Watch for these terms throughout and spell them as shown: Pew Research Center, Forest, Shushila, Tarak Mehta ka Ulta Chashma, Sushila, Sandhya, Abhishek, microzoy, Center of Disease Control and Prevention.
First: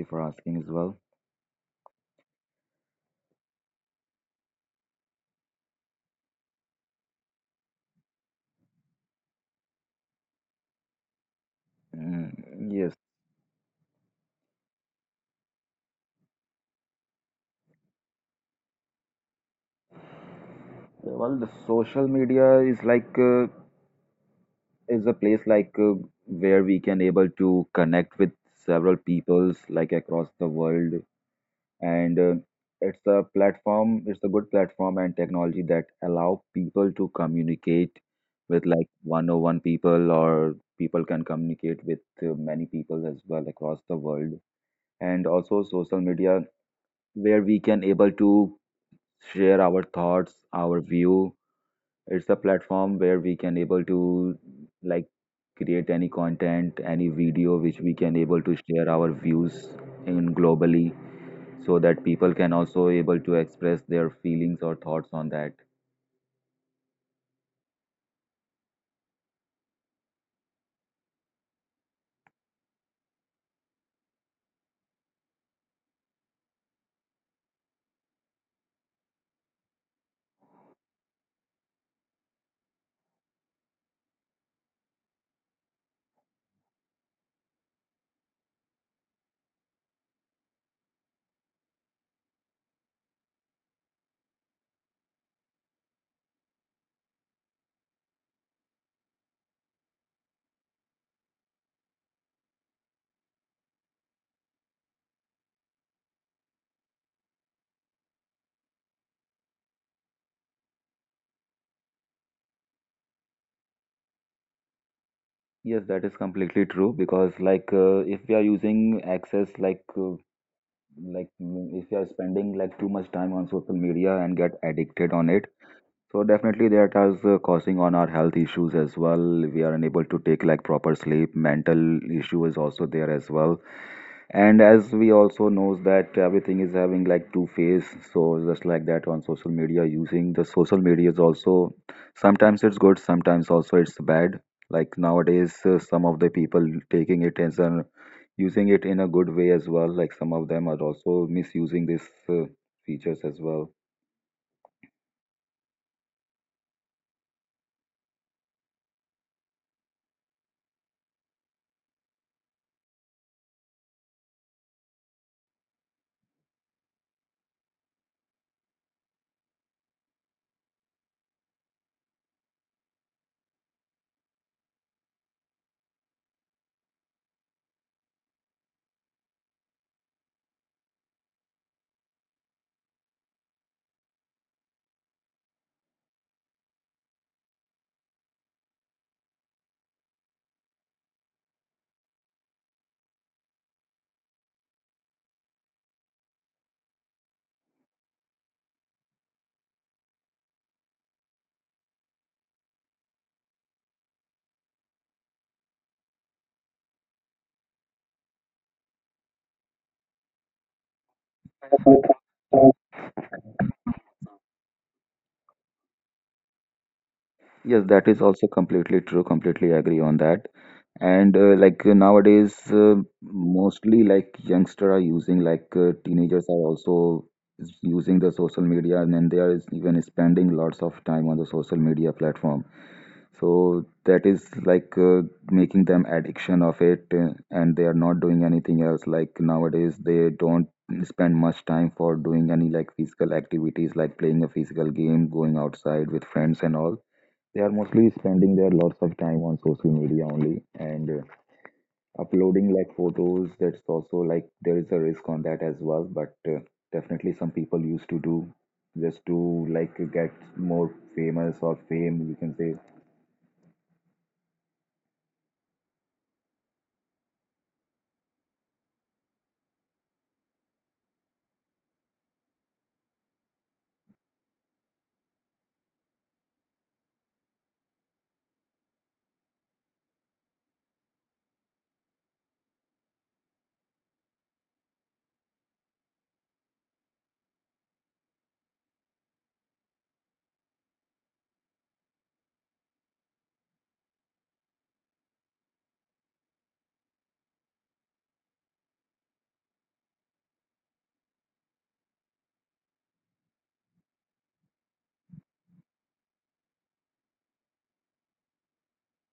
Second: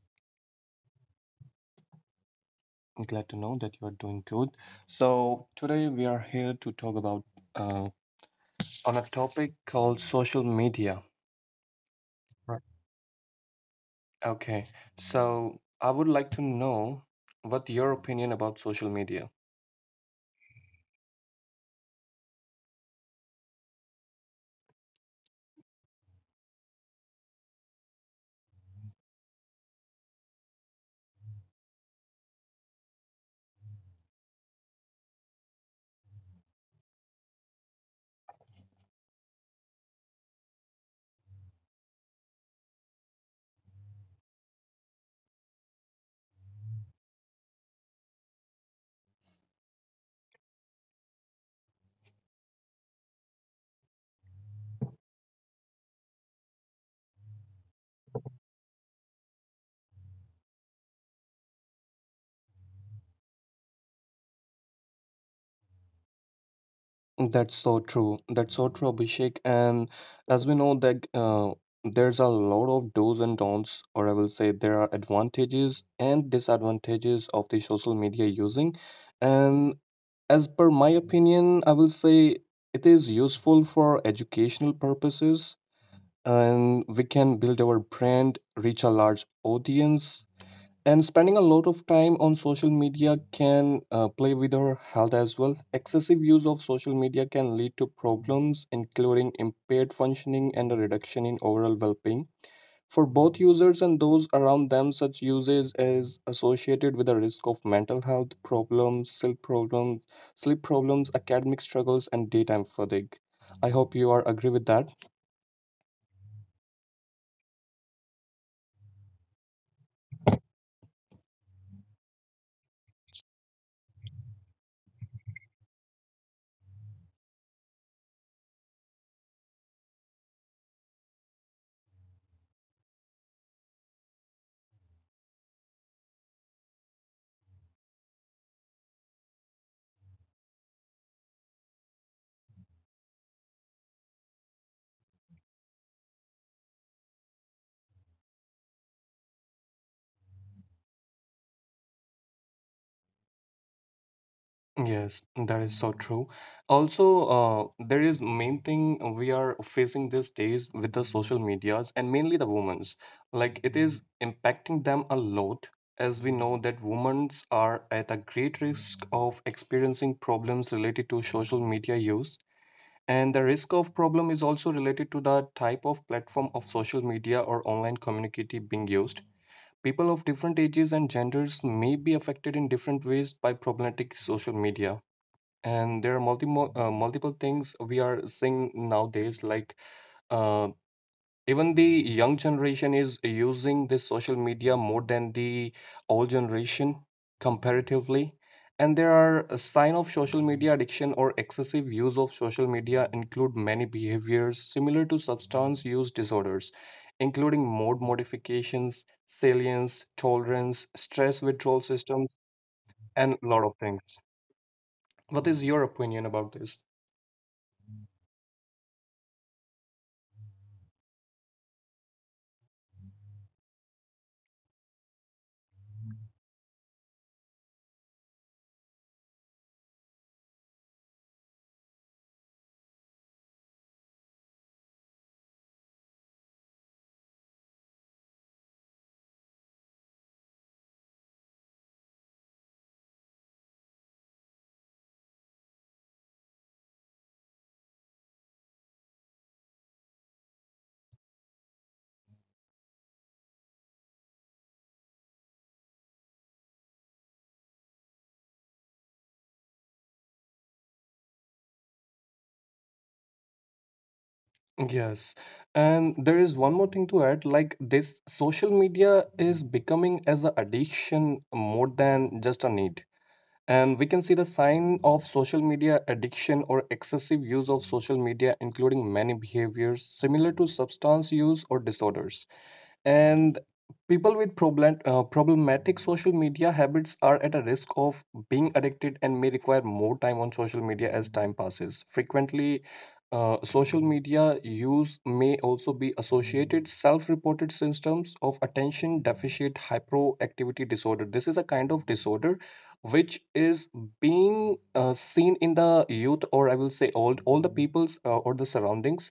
you for asking as well. I'm glad to know that you are doing good. So, today we are here to talk about uh, on a topic called social media. Mm, Right. yes. Okay. So, I would like to know what your opinion about social media. Well, the social media is like is a place like where we can able to connect with several peoples like across the world, and it's a platform. It's a good platform and technology that allow people to communicate with like one-on-one people, or people can communicate with many people as well across the world. And also, social media where we can able to share our thoughts, our view. It's a platform where we can able to like create any content, any video which we can able to share our views in globally so that people can also able to express their feelings or thoughts on that. That's so true. That's so true, Abhishek. And as we know that there's a lot of do's and don'ts, or I will say there are advantages and disadvantages of the social media using. And as per my opinion, I will say it is useful for educational purposes, and we can build our brand, reach a large audience, and spending a lot of time on social media can play with our health as well. Excessive use of social media can lead to problems, including impaired functioning and a reduction in overall well being. For both users and those around them, such usage is associated with a risk of mental health problems, sleep problems, academic struggles, and daytime fatigue. I hope you are agree with that. Yes, that is completely true because like if we are using access like like if we are spending like too much time on social media and get addicted on it. So definitely that is causing on our health issues as well. We are unable to take like proper sleep. Mental issue is also there as well. And as we also knows that everything is having like two phase. So just like that on social media, using the social media is also sometimes it's good, sometimes also it's bad. Like nowadays, some of the people taking it as an using it in a good way as well. Like some of them are also misusing these features as well. Yes, that is so true. Also, there is main thing we are facing these days with the social medias and mainly the women's. Like it is impacting them a lot, as we know that women's are at a great risk of experiencing problems related to social media use. And the risk of problem is also related to the type of platform of social media or online community being used. People of different ages and genders may be affected in different ways by problematic social media, and there are multiple things we are seeing nowadays like uh, even the young generation is using this social media more than the old generation comparatively. And there are a sign of social media addiction or excessive use of social media include many behaviors similar to substance use disorders, including mode modifications, salience, tolerance, stress, withdrawal systems, and a lot of things. What is your opinion about this? Yes, that is also completely true. Completely agree on that. And nowadays, mostly like youngster are using, like teenagers are also is using the social media, and then they are even spending lots of time on the social media platform. So that is like making them addiction of it, and they are not doing anything else. Like nowadays, they don't spend much time for doing any like physical activities, like playing a physical game, going outside with friends and all. They are mostly spending their lots of time on social media only and uploading like photos. That's also like there is a risk on that as well. But definitely, some people used to do just to like get more famous or fame, you can say. Yes. And there is one more thing to add, like this social media is becoming as an addiction more than just a need. And we can see the sign of social media addiction or excessive use of social media, including many behaviors similar to substance use or disorders. And people with problematic social media habits are at a risk of being addicted and may require more time on social media as time passes frequently. Social media use may also be associated self-reported symptoms of attention deficit hyperactivity disorder. This is a kind of disorder which is being seen in the youth, or I will say old, all the peoples or the surroundings.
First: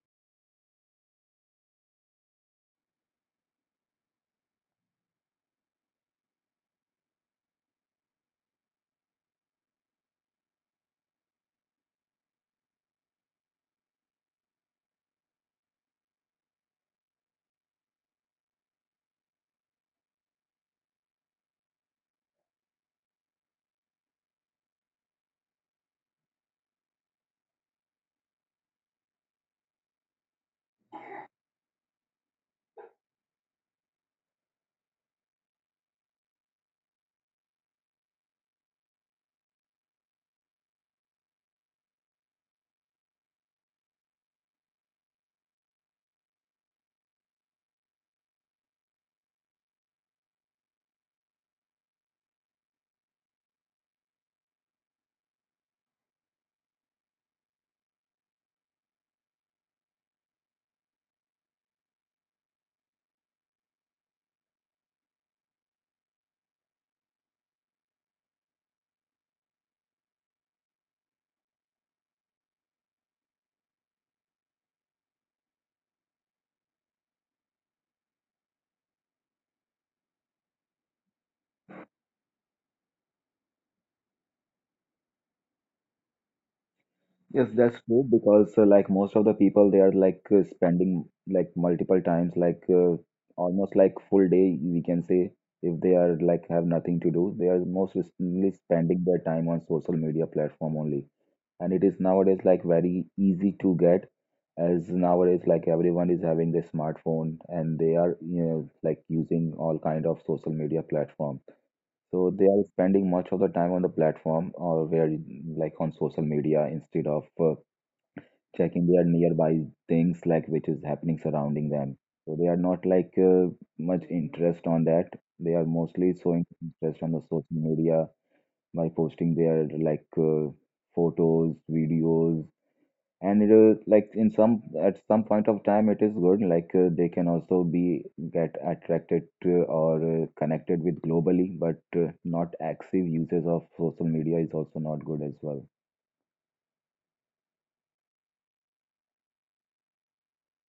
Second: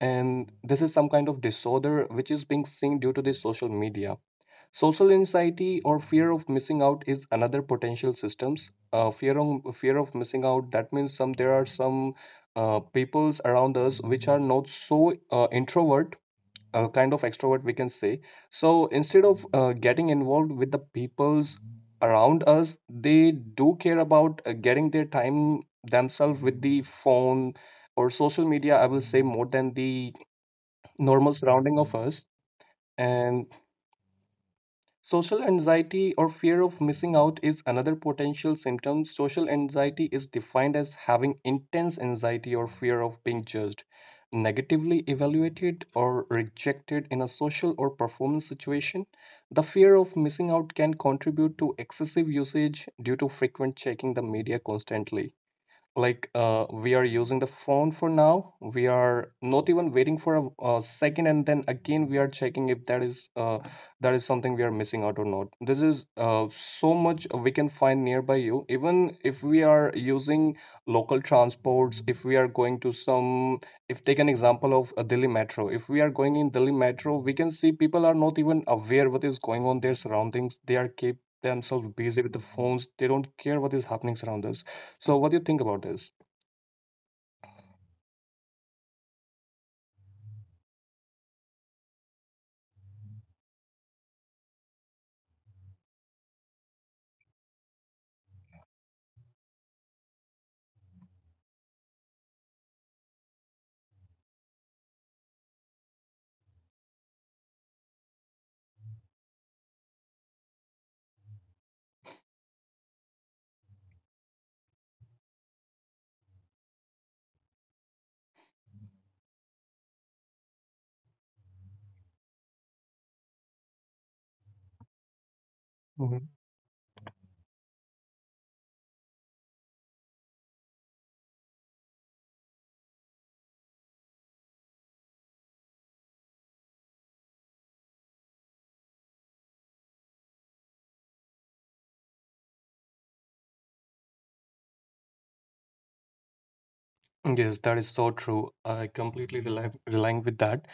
And this is some kind of disorder which is being seen due to the social media. Social anxiety or fear of missing out is another potential systems. Fear of missing out, that means some there are some peoples around us which are not so introvert, kind of extrovert we can say. So instead of getting involved with the peoples around us, they do care about getting their time themselves with the phone or social media, I will say, more than the normal surrounding of us. And social anxiety or fear of missing out is another potential symptom. Social anxiety is defined as having intense anxiety or fear of being judged, negatively evaluated, or rejected in a social or performance situation. The fear of missing out can contribute to excessive usage due to frequent checking the media constantly. Like we are using the phone for now, we are not even waiting for a second, and then again we are checking if that is that is something we are missing out or not. This is so much we can find nearby you, even if we are using local transports. If we are going to some, if take an example of a Delhi metro, if we are going in Delhi metro, we can see people are not even aware what is going on their surroundings. They are keep themselves busy with the phones. They don't care what is happening around us. So, what do you think about this? Yes, that's true because like most of the people, they are like spending like multiple times, almost like full day, we can say, if they are like have nothing to do, they are most recently spending their time on social media platform only. And it is nowadays like very easy to get, as nowadays like everyone is having their smartphone and they are, you know, like using all kind of social media platform. So they are spending much of the time on the platform, or where like on social media instead of checking their nearby things like which is happening surrounding them. So they are not like much interest on that. They are mostly Mhm. showing interest on the social media by posting their like uh, photos, videos. And it is like in some at some point of time it is good, like they can also be get attracted to or connected with globally, but not active usage of social media is also not good as well. Yes, that is so true. I completely relying with that.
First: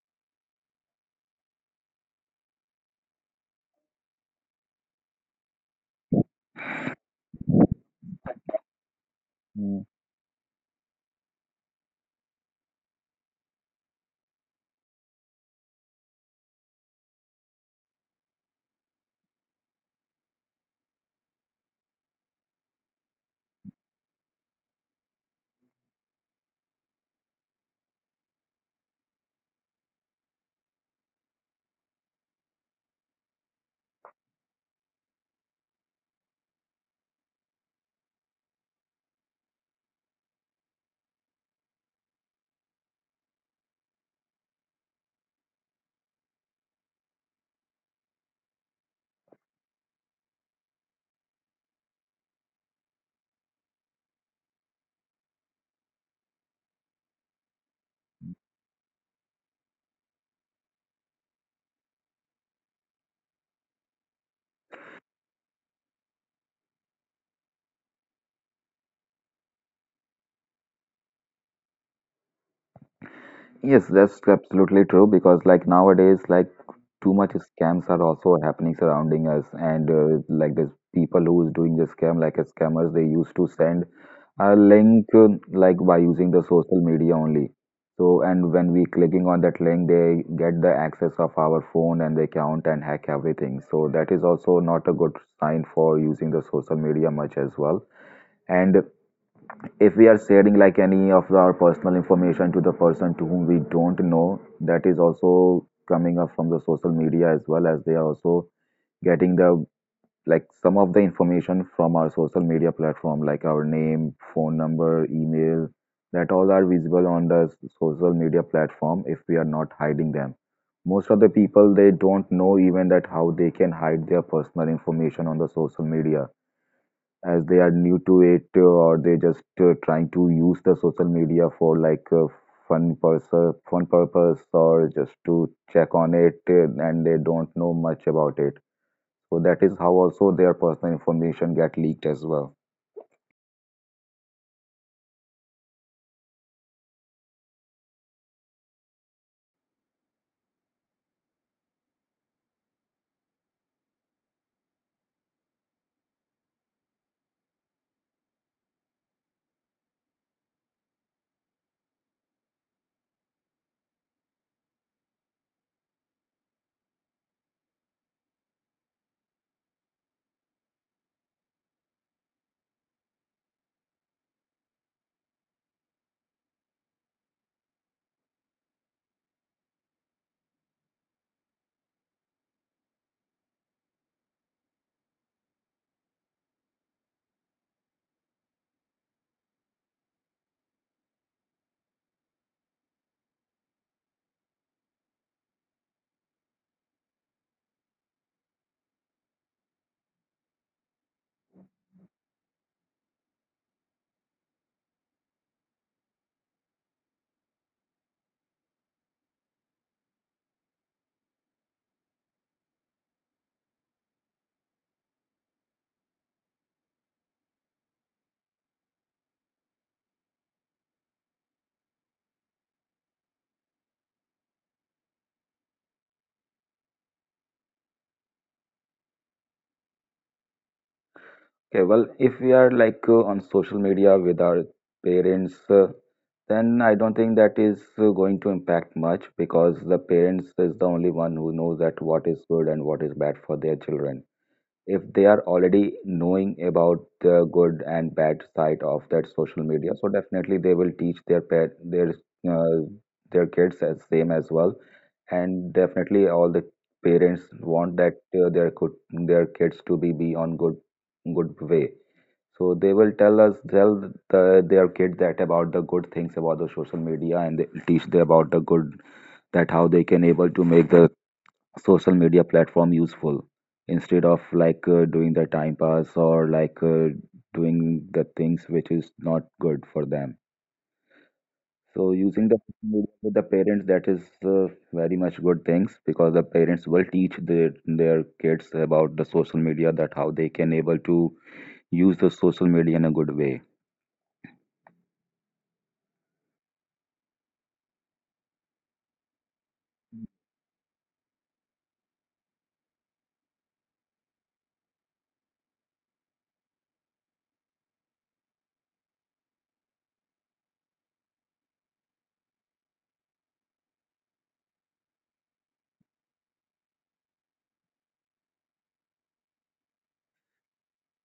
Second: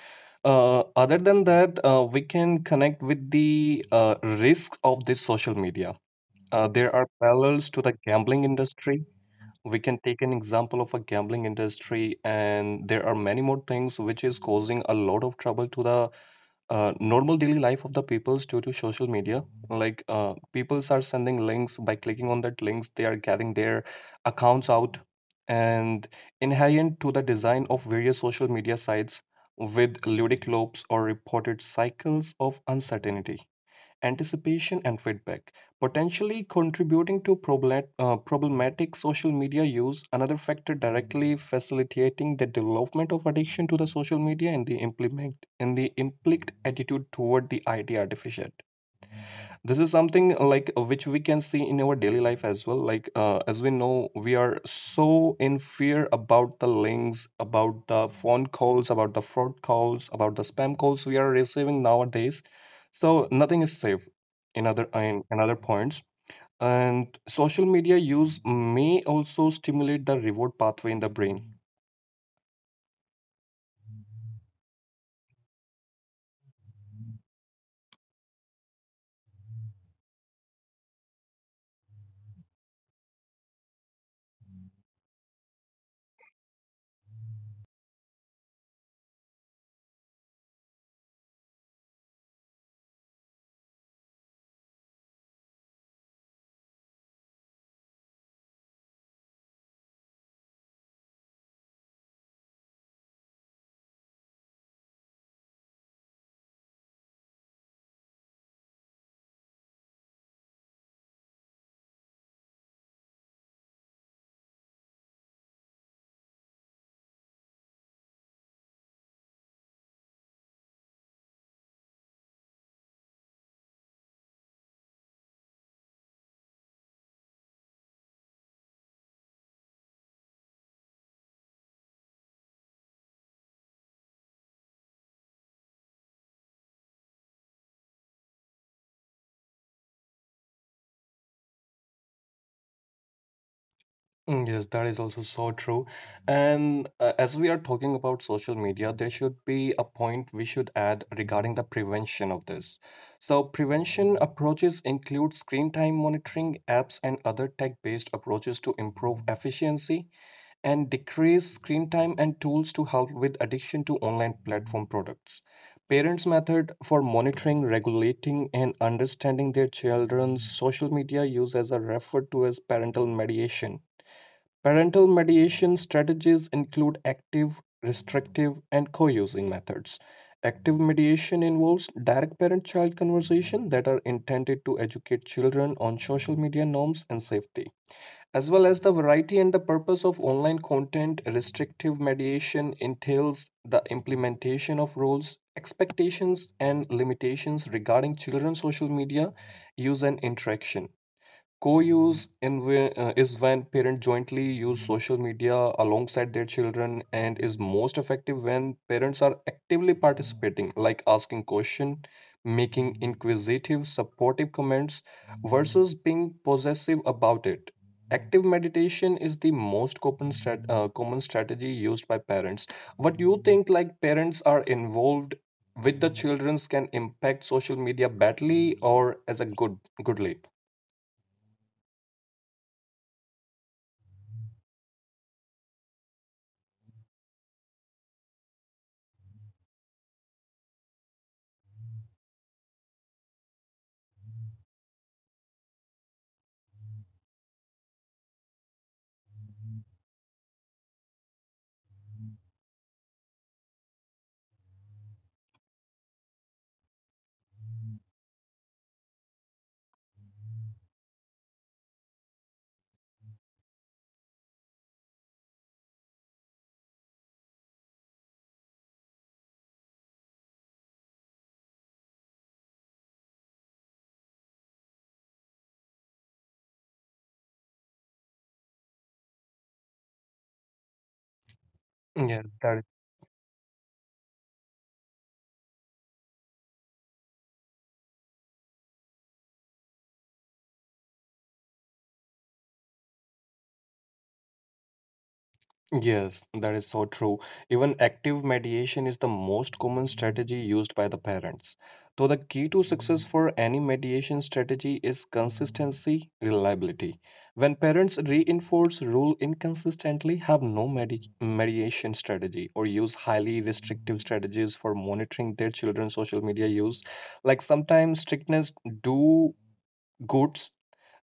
Other than that, we can connect with the risk of this social media. There are parallels to the gambling industry. We Mm. can take an example of a gambling industry, and there are many more things which is causing a lot of trouble to the normal daily life of the peoples due to social media. Like peoples are sending links. By clicking on that links, they are getting their accounts out. And inherent to the design of various social media sites with ludic loops or reported cycles of uncertainty, anticipation, and feedback, potentially contributing to problematic social media use. Another factor directly facilitating the development of addiction to the social media, and the implement and the implicit attitude toward the idea artificial. This is something which we can see in our daily life as well. Like as we know, we are so in fear about the links, about the phone calls, about the fraud calls, about the spam calls we are receiving nowadays. So nothing is safe in other points. And social media use may also stimulate the reward pathway in the brain. Yes, that's absolutely true because like nowadays, like too much scams are also happening surrounding us, and like there's people who is doing the scam, like scammers, they used to send a link like by using the social media only. So, and when we clicking on that link, they get the access of our phone and the account and hack everything. So that is also not a good sign for using the social media much as well. And if we are sharing like any of our personal information to the person to whom we don't know, that is also coming up from the social media, as well as they are also getting the like some of the information from our social media platform, like our name, phone number, email. That all are visible on the social media platform if we are not hiding them. Most of the people, they don't know even that how they can hide their personal information on the social media, as they are new to it, or they just trying to use the social media for like fun purpose, or just to check on it, and they don't know much about it. So that is how also their personal information get leaked as well. Mm, yes, that is also so true. And as we are talking about social media, there should be a point we should add regarding the prevention of this. So, prevention approaches include screen time monitoring, apps, and other tech based approaches to improve efficiency and decrease screen time and tools to help with addiction to online platform products. Parents' method for monitoring, regulating, and understanding their children's social media use as are referred to as parental mediation. Parental mediation strategies include active, restrictive, and co using methods. Active mediation involves direct parent child conversation that are intended to educate children on social media norms and safety. As well as the variety and the purpose of online content, restrictive mediation entails the implementation of rules, expectations, and limitations regarding children's social media use and interaction. Is when parents jointly use social media alongside their children and is most effective when parents are actively participating, like asking questions, making inquisitive, supportive comments, versus being possessive about it. Active meditation is the most common, common strategy used by parents. What do you think? Like parents are involved with the childrens can impact social media badly or as a good goodly? Okay, well, if we are like on social media with our parents, then I don't think that is going to impact much, because the parents is the only one who knows that what is good and what is bad for their children. If they are already knowing about the good and bad side of that social media, so definitely they will teach their pet uh, their kids as same as well. And definitely all the parents want that uh, their could their kids to be on good way. So they will tell their kid that about the good things about the social media, and they will teach them about the good, that how they can able to make the social media platform useful, instead of like doing the time pass, or like doing the things which is not good for them. So Yeah, using the that social media with the parents, that is very much good things, because the parents will teach their kids about the social media, that how they can able to use the social media in a good way. Yes, that is so true. Even active mediation is the most common strategy used by the parents. So, the key to success for any mediation strategy is consistency, reliability. When parents reinforce rule inconsistently, have no mediation strategy or use highly restrictive strategies for monitoring their children's social media use, like sometimes strictness do goods,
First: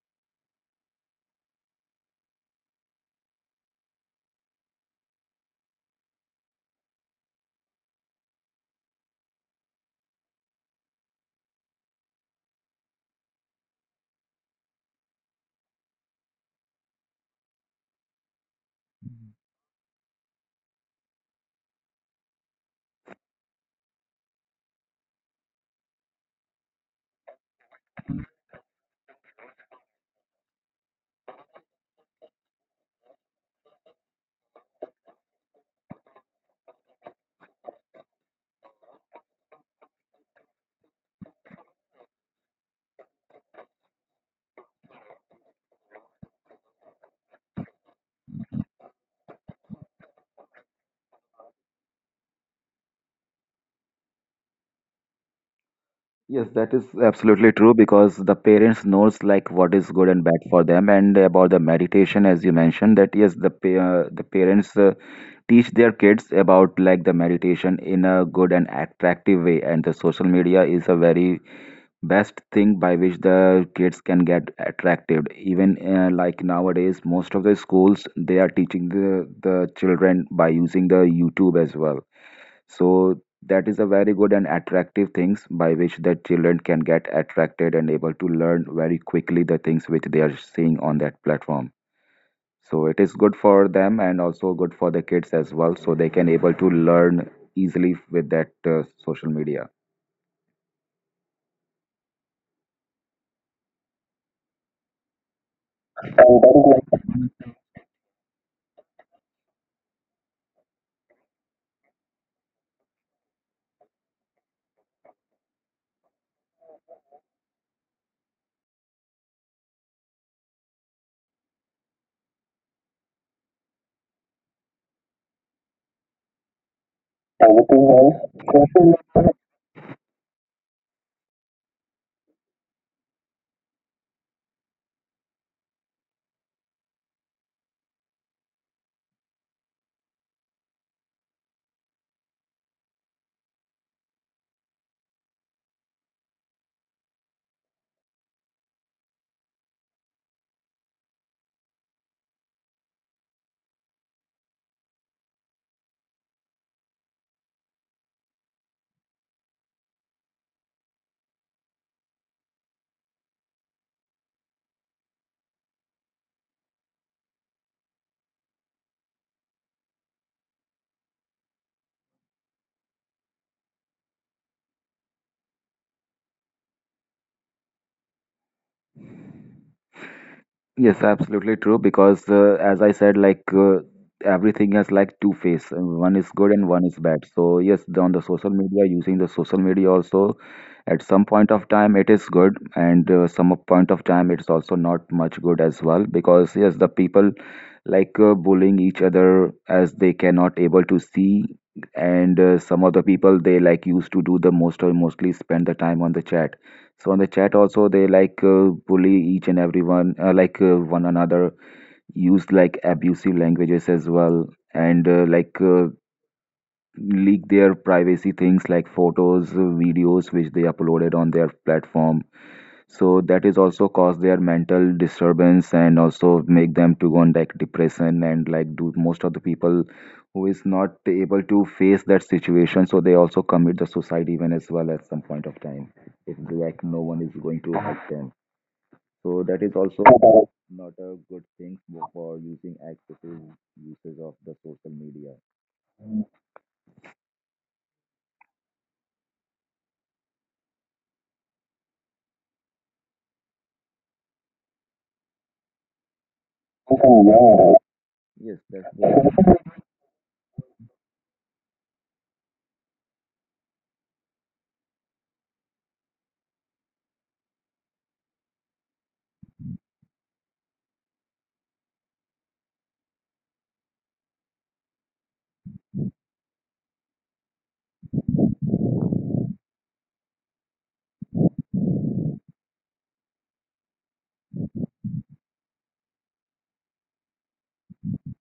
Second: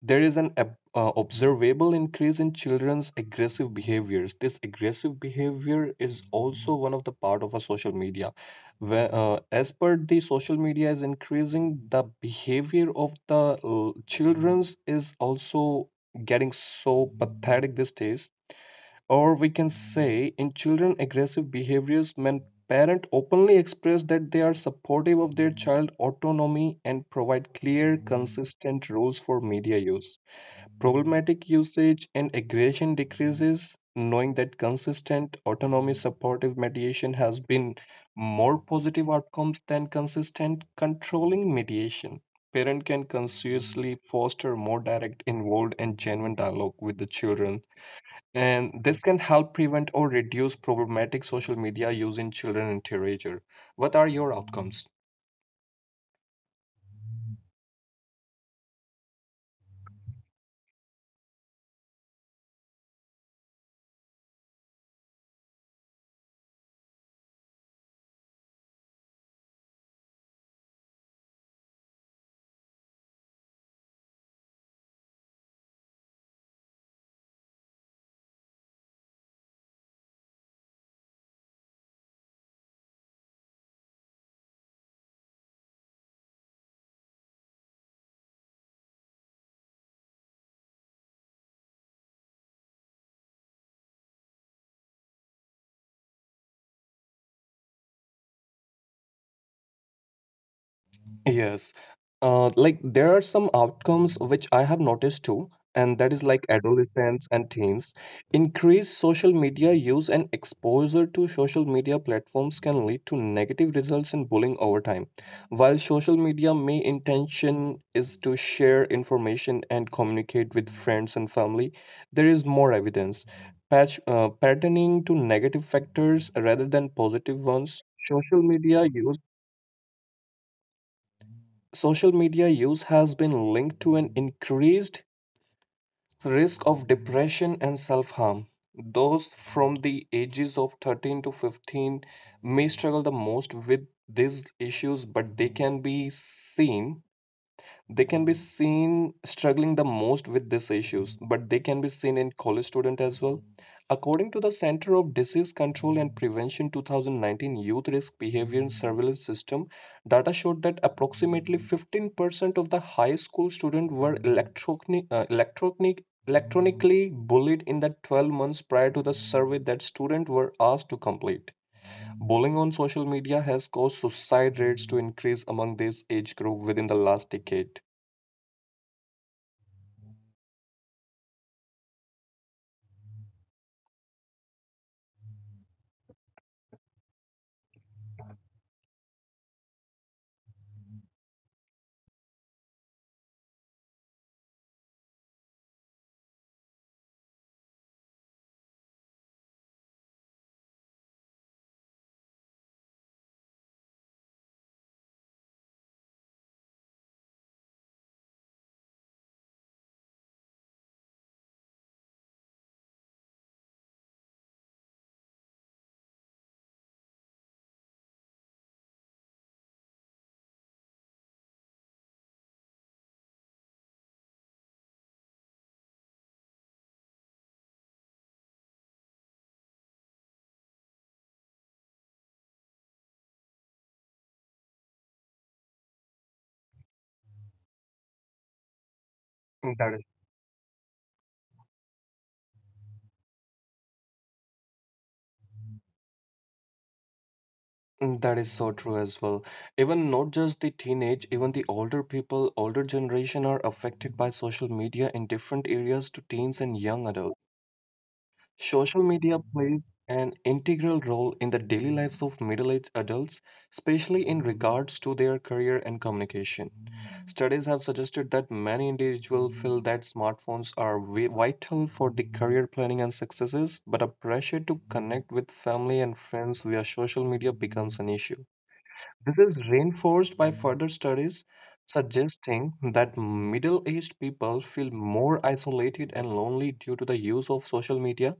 there is an observable increase in children's aggressive behaviors. This aggressive behavior is also one of the part of a social media where as per the social media is increasing, the behavior of the children's is also getting so pathetic these days, or we can say in children aggressive behaviors. When parent openly express that they are supportive of their child autonomy and provide clear consistent rules for media use, problematic usage and aggression decreases, knowing that consistent autonomy supportive mediation has been more positive outcomes than consistent controlling mediation. Parent can consciously foster more direct, involved, and genuine dialogue with the children. And this can help prevent or reduce problematic social media use in children and teenager. What are your outcomes? Yes, that is absolutely true, because the parents knows like what is good and bad for them. And about the meditation, as you mentioned, that yes, the pa the parents teach their kids about like the meditation in a good and attractive way. And the social media is a very best thing by which the kids can get attracted even, like nowadays most of the schools they are teaching the children by using the YouTube as well. So that is a very good and attractive things by which the children can get attracted and able to learn very quickly the things which they are seeing on that platform. So it is good for them and also good for the kids as well, so they can able to learn easily with that social media. Yes. Like there are some outcomes which I have noticed too, and that is like adolescents and teens. Increased social media use and exposure to social media platforms can lead to negative results in bullying over time. While social media may intention is to share information and communicate with friends and family, there is more evidence. Patch, patterning to negative factors rather than positive ones. Everything else Social media question use mark. Social media use has been linked to an increased risk of depression and self harm. Those from the ages of 13 to 15 may struggle the most with these issues, but they can be seen struggling the most with these issues, but they can be seen in college student as well. According to the Center of Disease Control and Prevention 2019 Youth Risk Behavior and Surveillance System, data showed that approximately 15% of the high school students were electronically bullied in the 12 months prior to the survey that students were asked to complete. Bullying on social media has caused suicide rates to increase among this age group within the last decade. Yes, absolutely true. Because as I said, like everything has like two face. One is good and one is bad. So yes, the, on the social media, using the social media also, at some point of time it is good, and some of point of time it's also not much good as well. Because yes, the people like bullying each other as they cannot able to see, and some of the people they like used to do the most, or mostly spend the time on the chat. So on the chat also they like bully each and everyone, like one another, use like abusive languages as well, and leak their privacy things like photos, videos which they uploaded on their platform. So that is also cause their mental disturbance and also make them to go on like depression, and like do most of the people who is not able to face that situation, so they also commit the suicide even as well at some point of time if like no one is going to help them. So that is That also is not a good thing for using excessive usage of the social media. Mm, that is so true as well. Even not just the teenage, even the older people, older generation are affected by social media in different areas to teens and young adults. Yes, that's Social media the. plays an integral role in the daily lives of middle-aged adults, especially in regards to their career and communication. Studies have suggested that many individuals feel that smartphones are vital for the career planning and successes, but a pressure to connect with family and friends via social media becomes an issue. This is reinforced by further studies suggesting that middle aged people feel more isolated and lonely due to the use of social media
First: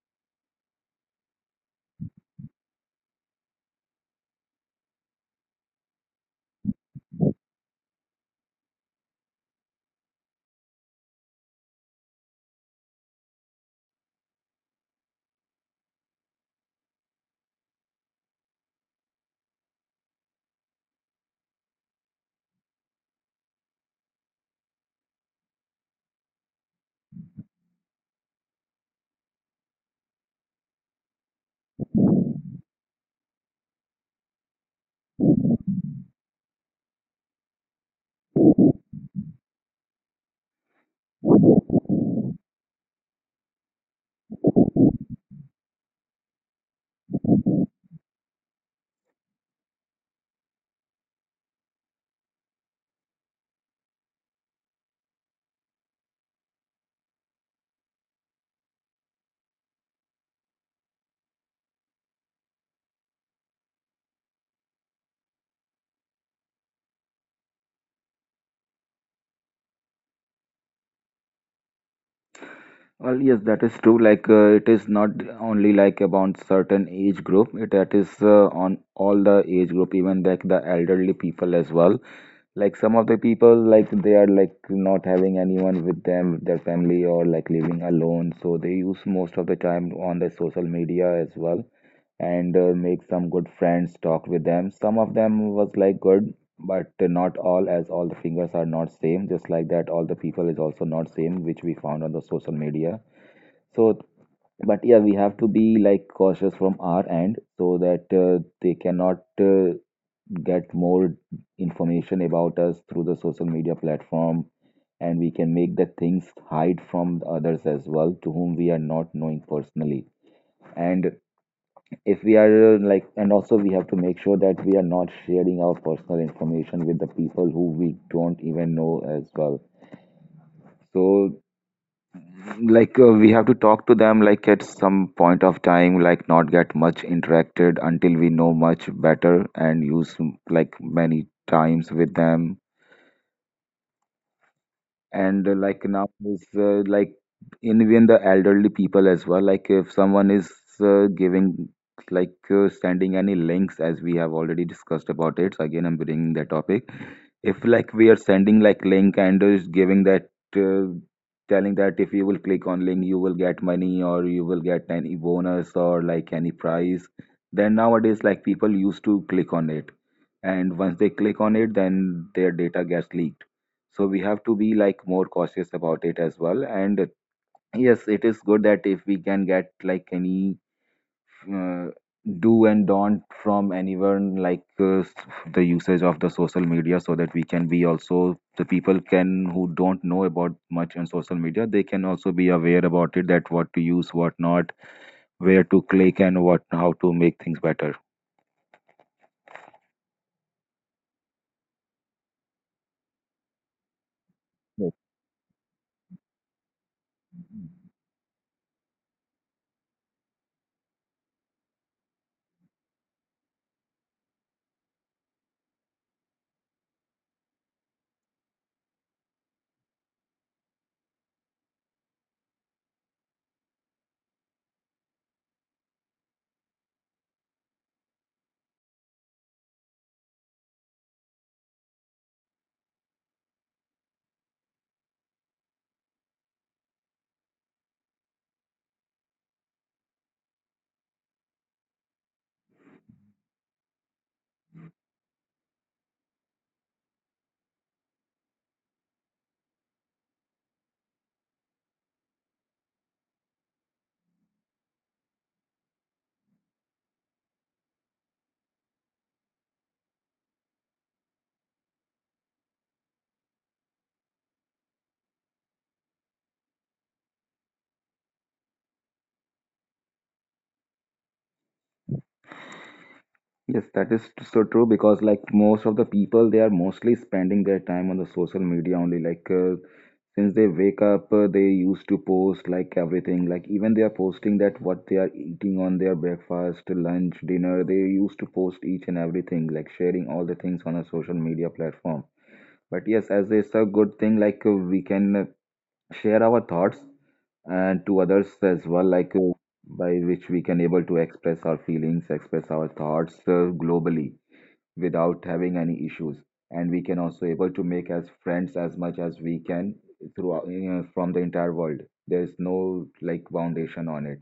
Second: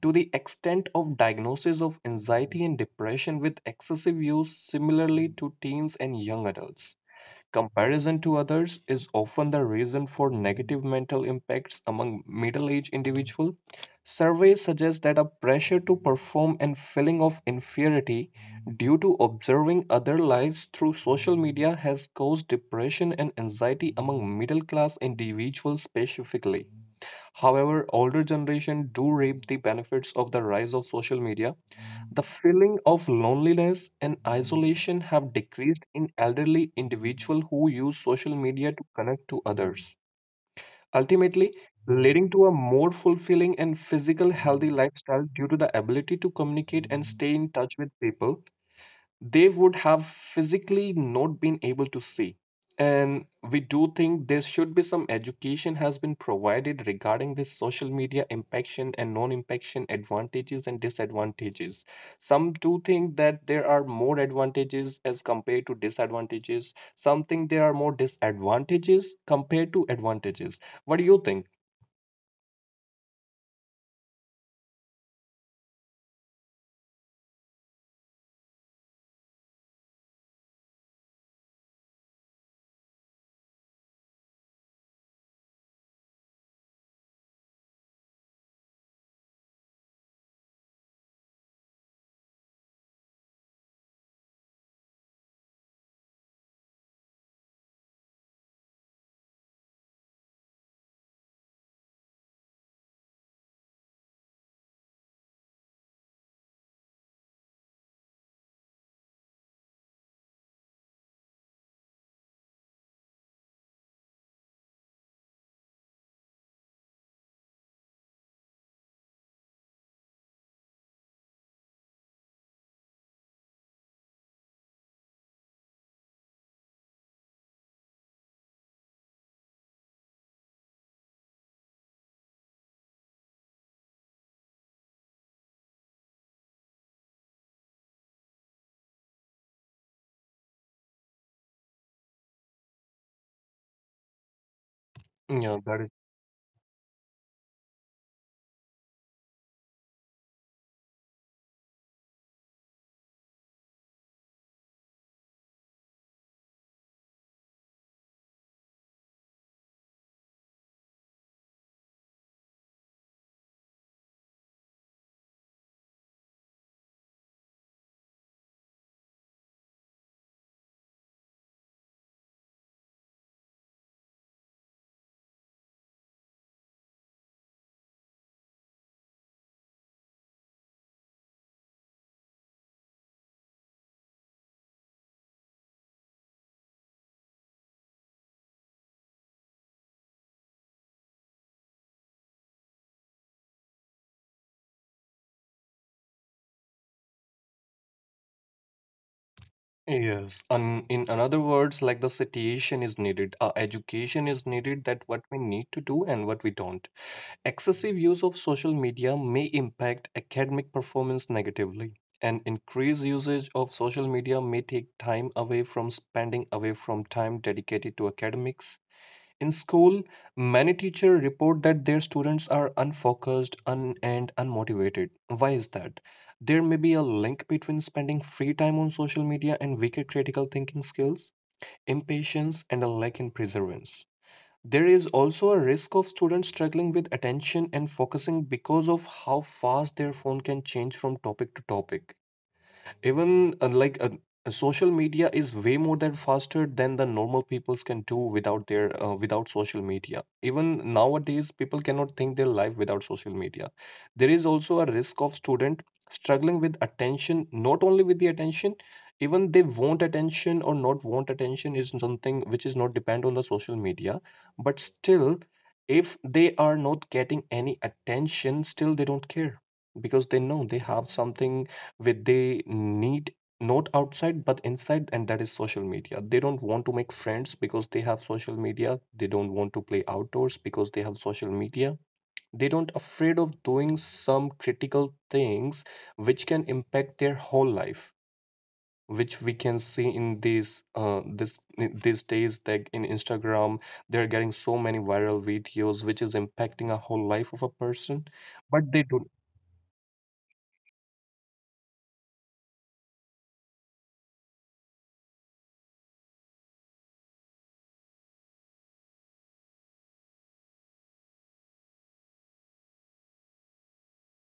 to the extent of diagnosis of anxiety and depression with excessive use, similarly to teens and young adults. Comparison to others is often the reason for negative mental impacts among middle-aged individuals. Surveys suggest that a pressure to perform and feeling of inferiority due to observing other lives through social media has caused depression and anxiety among middle-class individuals specifically. However, older generation do reap the benefits of the rise of social media, the feeling of loneliness and isolation have decreased in elderly individuals who use social media to connect to others, ultimately leading to a more fulfilling and physical healthy lifestyle due to the ability to communicate and stay in touch with people they would have physically not been able to see. And we do think there should be some education has been provided regarding this social media impaction and non-impaction advantages and disadvantages. Some do think that there are more advantages as compared to disadvantages. Some think there are more disadvantages compared to advantages. What do you think? Well, yes, that is true. Like, it is not only like about certain age group. It that is on all the age group, even like the elderly people as well. Like some of the people, like they are like not having anyone with them, their family, or like living alone. So they use most of the time on the social media as well. And make some good friends, talk with them. Some of them was like good, but not all, as all the fingers are not same. Just like that, all the people is also not same, which we found on the social media. So, but yeah, we have to be like cautious from our end, so that they cannot get more information about us through the social media platform. And we can make the things hide from the others as well, to whom we are not knowing personally. And if we are like and also we have to make sure that we are not sharing our personal information with the people who we don't even know as well so like we have to talk to them like at some point of time like not get much interacted until we know much better and use like many times with them and Yeah. like now is like in even the elderly people as well like if someone is giving like sending any links as we have already discussed about it, so again I'm bringing that topic. If like we are sending like link and is giving that uh, telling that if you will click on link you will get money or you will get any bonus or like any prize, then nowadays like people used to click on it, and once they click on it then their data gets leaked. So we have to be like more cautious about it as well. And yes it is good that if we can get like any uh, do and don't from anyone like the usage of the social media, so that we can be also the people can who don't know about much on social media they can also be aware about it, that what to use what not, where to click and what how to make things better. Yes, and in another words, like the satiation is needed, education is needed that what we need to do and what we don't. Yes. Excessive use of social media may impact academic performance negatively, and increased usage of social media may take time away from spending away from time dedicated to academics. In school, many teachers report that their students are unfocused and unmotivated. Why is that? There may be a link between spending free time on social media and weaker critical thinking skills, impatience, and a lack in perseverance. There is also a risk of students struggling with attention and focusing because of how fast their phone can change from topic to topic. Even social media is way more than faster than the normal peoples can do without their without social media. Even nowadays, people cannot think their life without social media. There is also a risk of student struggling with attention. Not only with the attention, even they want attention or not want attention is something which is not depend on the social media. But still, if they are not getting any attention, still they don't care because they know they have something with they need not Yes, that is outside but so true, inside, and because that like is social most of the media. They people, don't they are want to make mostly friends spending their because they time have on the social social media. media only. They don't Like want to play outdoors since they because they wake have up, social they media. used to They post don't like afraid of everything. Like doing even they are some posting that what critical they are things eating on their which can breakfast, impact their lunch, whole dinner. They life, used to post each and which we everything, can like see sharing in all the things on a social media these platform. days that in But yes, as Instagram it's a they're good thing, getting like so many we viral can videos which is share our impacting a thoughts whole life of a and person, to others as but they well, do. like by which we can able to express our feelings, express our thoughts globally without having any issues, and we can also able to make as friends as much as we can throughout you know, from the entire world. There's no like foundation on it.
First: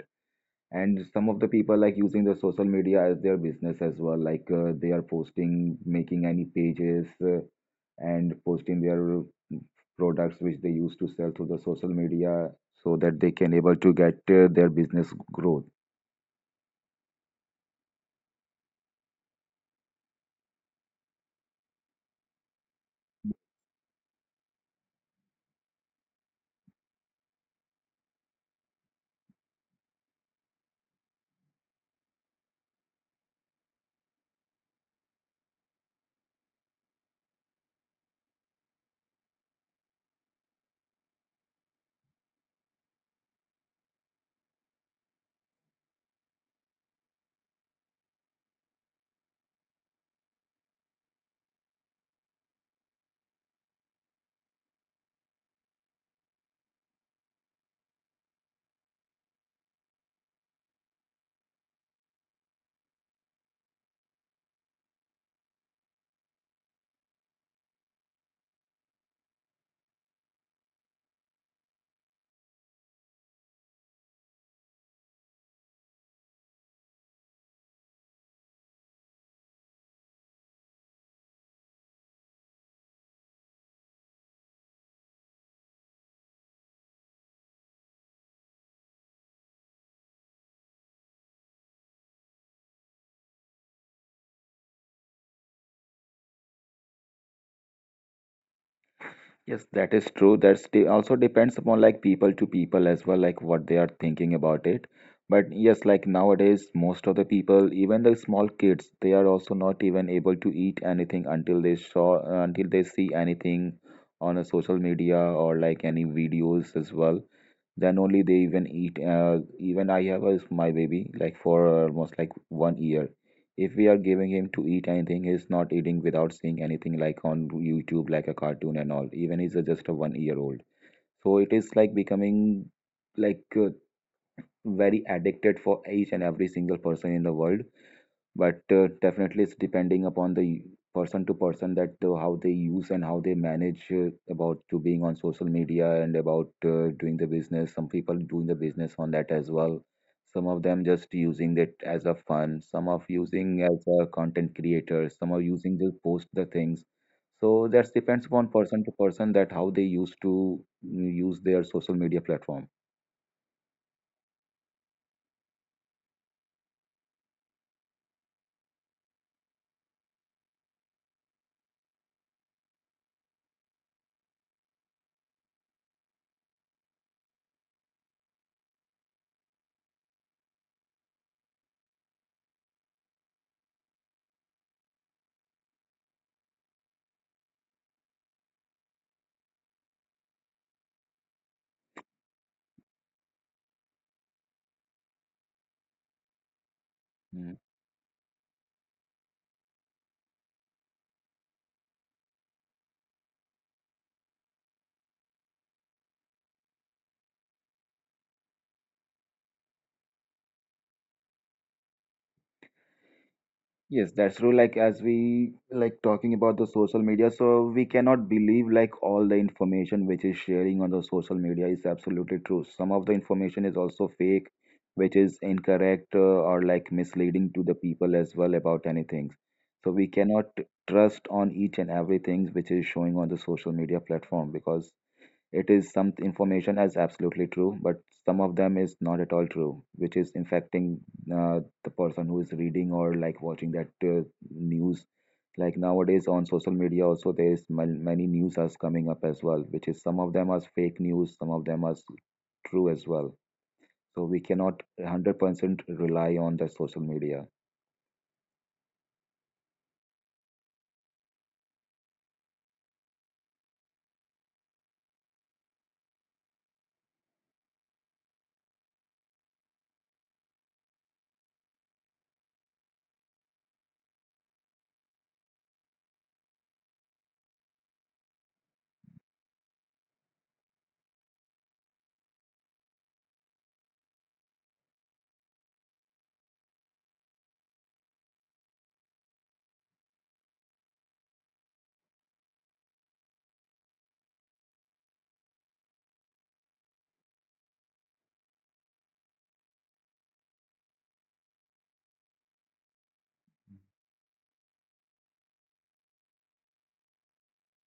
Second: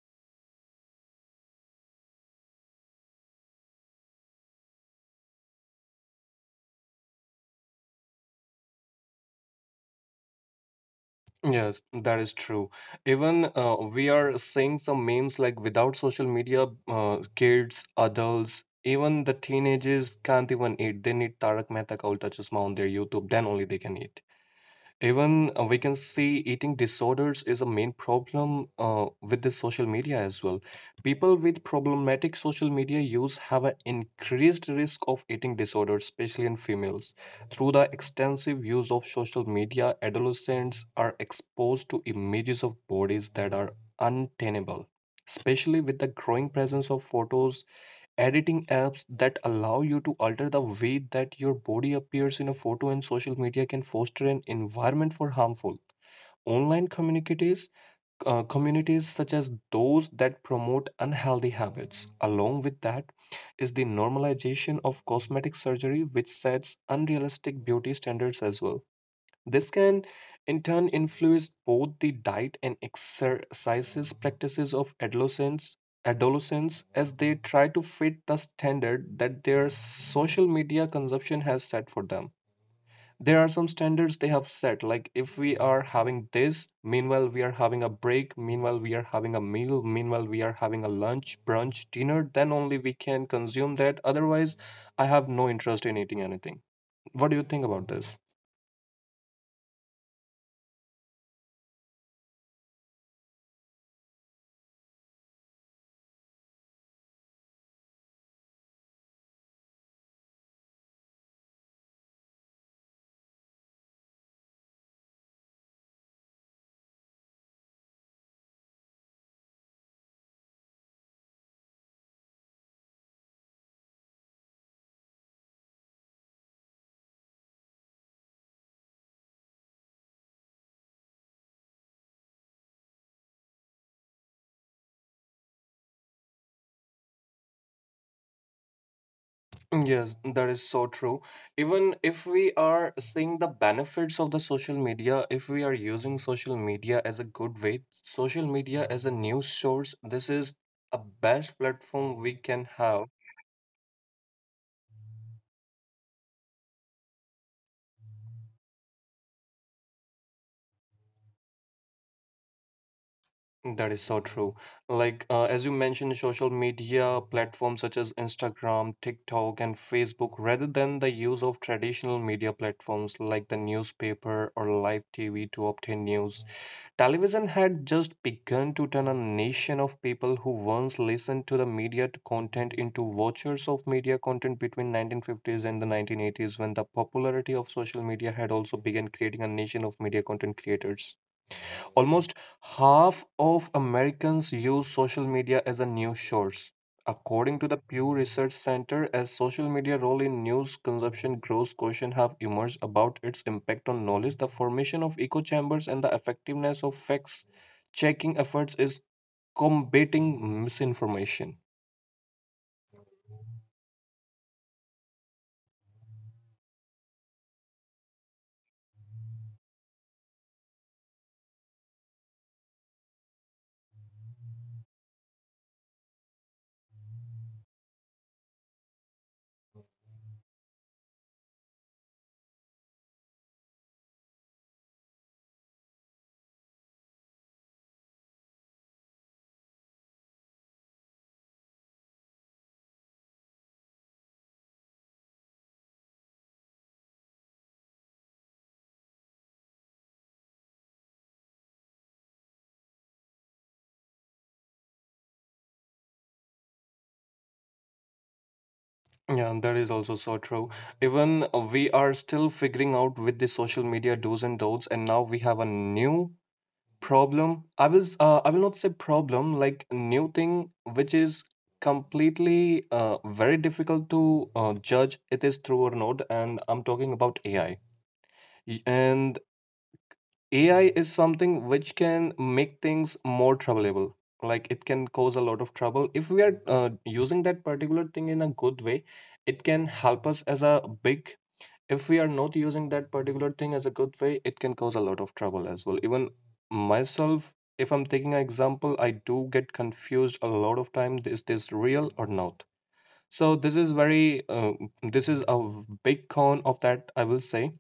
And some of the people like using the social media as their business as well, like they are posting making any pages and posting their products which they used to sell through the Yes, social that is media, true. so that they Even can able to we get are their seeing some business memes like growth. without social media, kids, adults, even the teenagers can't even eat. They need Tarak Mehta ka Ulta Chashma on their YouTube. Then only they can eat. Even we can see eating disorders is a main problem with the social media as well. People with problematic social media use have an increased risk of eating disorders, especially in females. Through the extensive use of social media, adolescents are exposed to images of bodies that are untenable, especially with the growing presence of photos editing apps that allow you to alter the way that your body appears in a photo, and social media can foster an environment for harmful online communities, communities such as those that promote unhealthy habits. Along with that is the normalization of cosmetic surgery, which sets unrealistic beauty standards as well. This can in turn influence both the diet and exercises practices of adolescents as they try to fit the standard that their social media consumption has set for them. There are some standards they have set, like if we are having this, meanwhile we are having a break, meanwhile we are having a meal, meanwhile we are having a lunch, brunch, dinner, then only we can consume that. Otherwise, I have no interest in eating anything. What do you think about this? Yes, that is true. That's de also depends upon like people to people as well, like what they are thinking about it. But yes, like nowadays, most of the people, even the small kids, they are also not even able to eat anything until they saw, until they see anything on a social media or like any videos as well, then only they even eat. Uh, even I have a, my baby like for almost like one year, if we are giving him to eat anything he's not eating without seeing anything like on youtube like a cartoon and all, even he's a, just a 1-year-old old. So it is like becoming like very addicted for each and every single person in the world. But definitely it's depending Yes, upon that the is so true. person to person, that Even if how they we use are and how they seeing the manage benefits of the about social to being on media, social if we are media and using about social media doing as a the good business. way, Some people doing social the media business as on a that news as well, source, this some is of them a just using best it as a platform we fun, can some of have. using as a content creator, some are using to post the things. So that depends upon person to person, that how they used to use their social media platform. That is so true. Like, as you mentioned, social media platforms such as Instagram, TikTok, and Facebook, rather than the use of traditional media platforms like the newspaper or live TV to obtain news, television had just begun to turn a nation of people who once listened to the media content into watchers of media content between 1950s and the 1980s, when the popularity of social media had also begun creating a nation of media content creators. Almost half of Americans use social media as a news source. Hmm. According to the Pew Research Center, as social media role in news consumption grows, questions have emerged about its impact on knowledge, the formation of echo chambers, and the effectiveness of facts checking efforts is combating misinformation. Yes, that's true. Like as we like talking about the social media, so we cannot believe like all the information which is sharing on the social media is absolutely true. Some of the information is also fake, which is incorrect or like misleading to the people as well about anything. So we cannot trust on each and everything which is showing on the social media platform, because it is some information as absolutely true, but some of them is not at all true, which is infecting the person who is reading or like watching that news. Like nowadays on social media, also there is many news are coming up as well, which is some of them are fake news, some of them are true as well. So we cannot 100% rely on the social media. Yeah, that is also so true. Even we are still figuring out with the social media do's and don'ts, and now we have a new problem? I will not say problem, like new thing which is completely very difficult to judge it is true or not, and I'm talking about AI. And AI is something which can make things more troubleable. Like it can cause a lot of trouble. If we are using that particular thing in a good way, it can help us as a big. If we are not using that particular thing as a good way, it can cause a lot of trouble as well. Even myself, if I'm taking an example, I do get confused a lot of time, is this real or not? So this is very this is a big con of that, I will say.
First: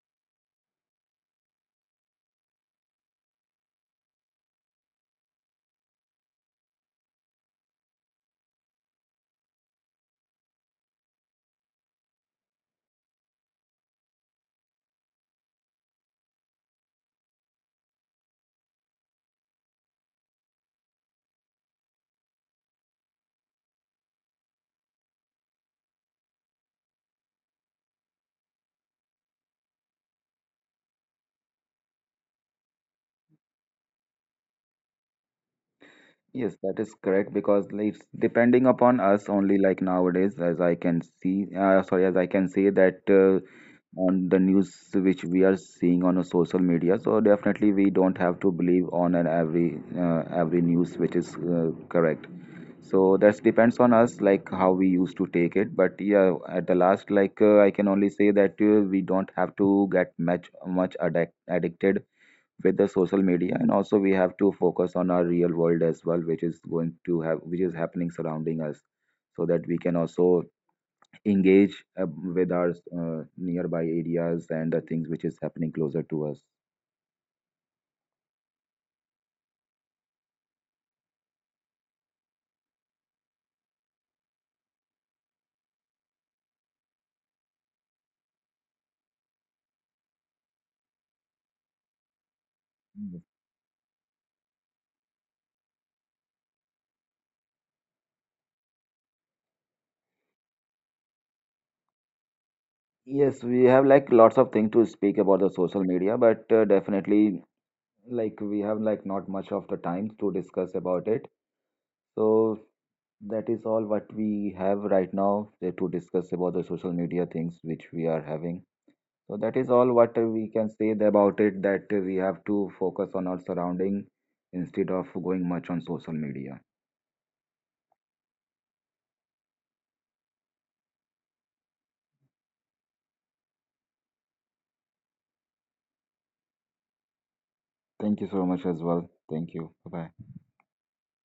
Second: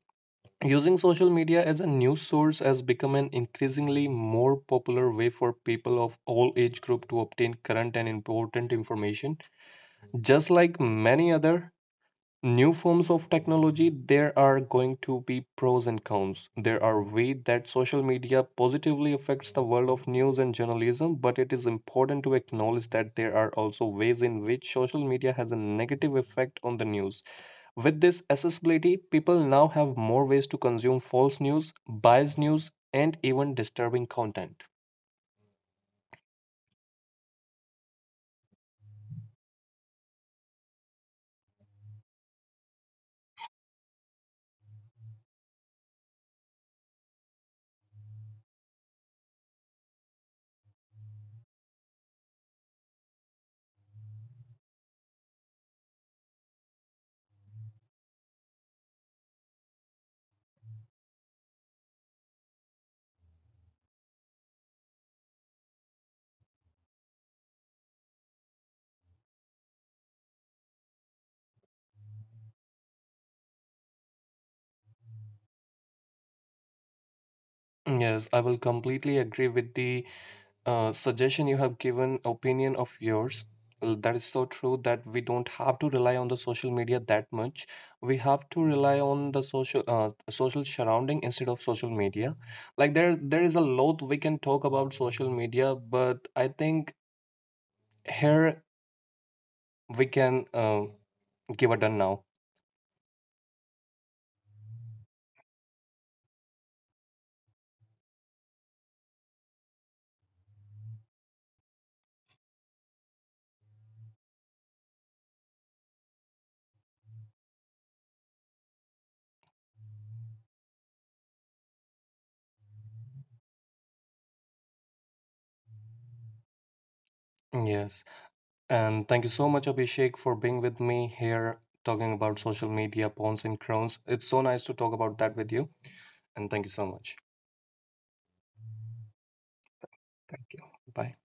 Using social media as a news source has become an increasingly more popular way for people of all age group to obtain current and important information. Just like many other new forms of technology, there are going to be pros and cons. There are ways that social media positively affects the world of news and journalism, but it is important to acknowledge that there are also ways in which social media has a negative effect on the news. With this accessibility, people now have more ways to consume false news, biased news, and even disturbing content. Yes, that is correct, because it's depending upon us only. Like nowadays as I can see sorry, as I can say that on the news which we are seeing on a social media, so definitely we don't have to believe on an every news which is correct. So that depends on us like how we used to take it. But yeah, at the last like I can only say that we don't have to get much much addicted with the social media, and also we have to focus on our real world as well, which is going to have which is happening surrounding us, so that we can also engage uh, with our nearby areas and the things which is happening closer to us. Yes, I will completely agree with the suggestion you have given, opinion of yours. That is so true that we don't have to rely on the social media that much. We have to rely on the social surrounding instead of social media. Like there Mm. there is a lot we can talk about social media, but I think here we can give it done now. Yes, we have like lots of things to speak about the social media, but definitely like we have like not much of the time to discuss about it. So that is all what we have right now to discuss about the social media things which we are having. So that is all what we can say about it, that we have to focus on our surrounding instead of going much on social media. Yes, and thank you so much, Abhishek, for being with me here talking about social media pawns and crowns. It's so nice to talk about that with you, and thank you so much. Thank you so much as well. Thank you. Bye bye. Thank you. Bye.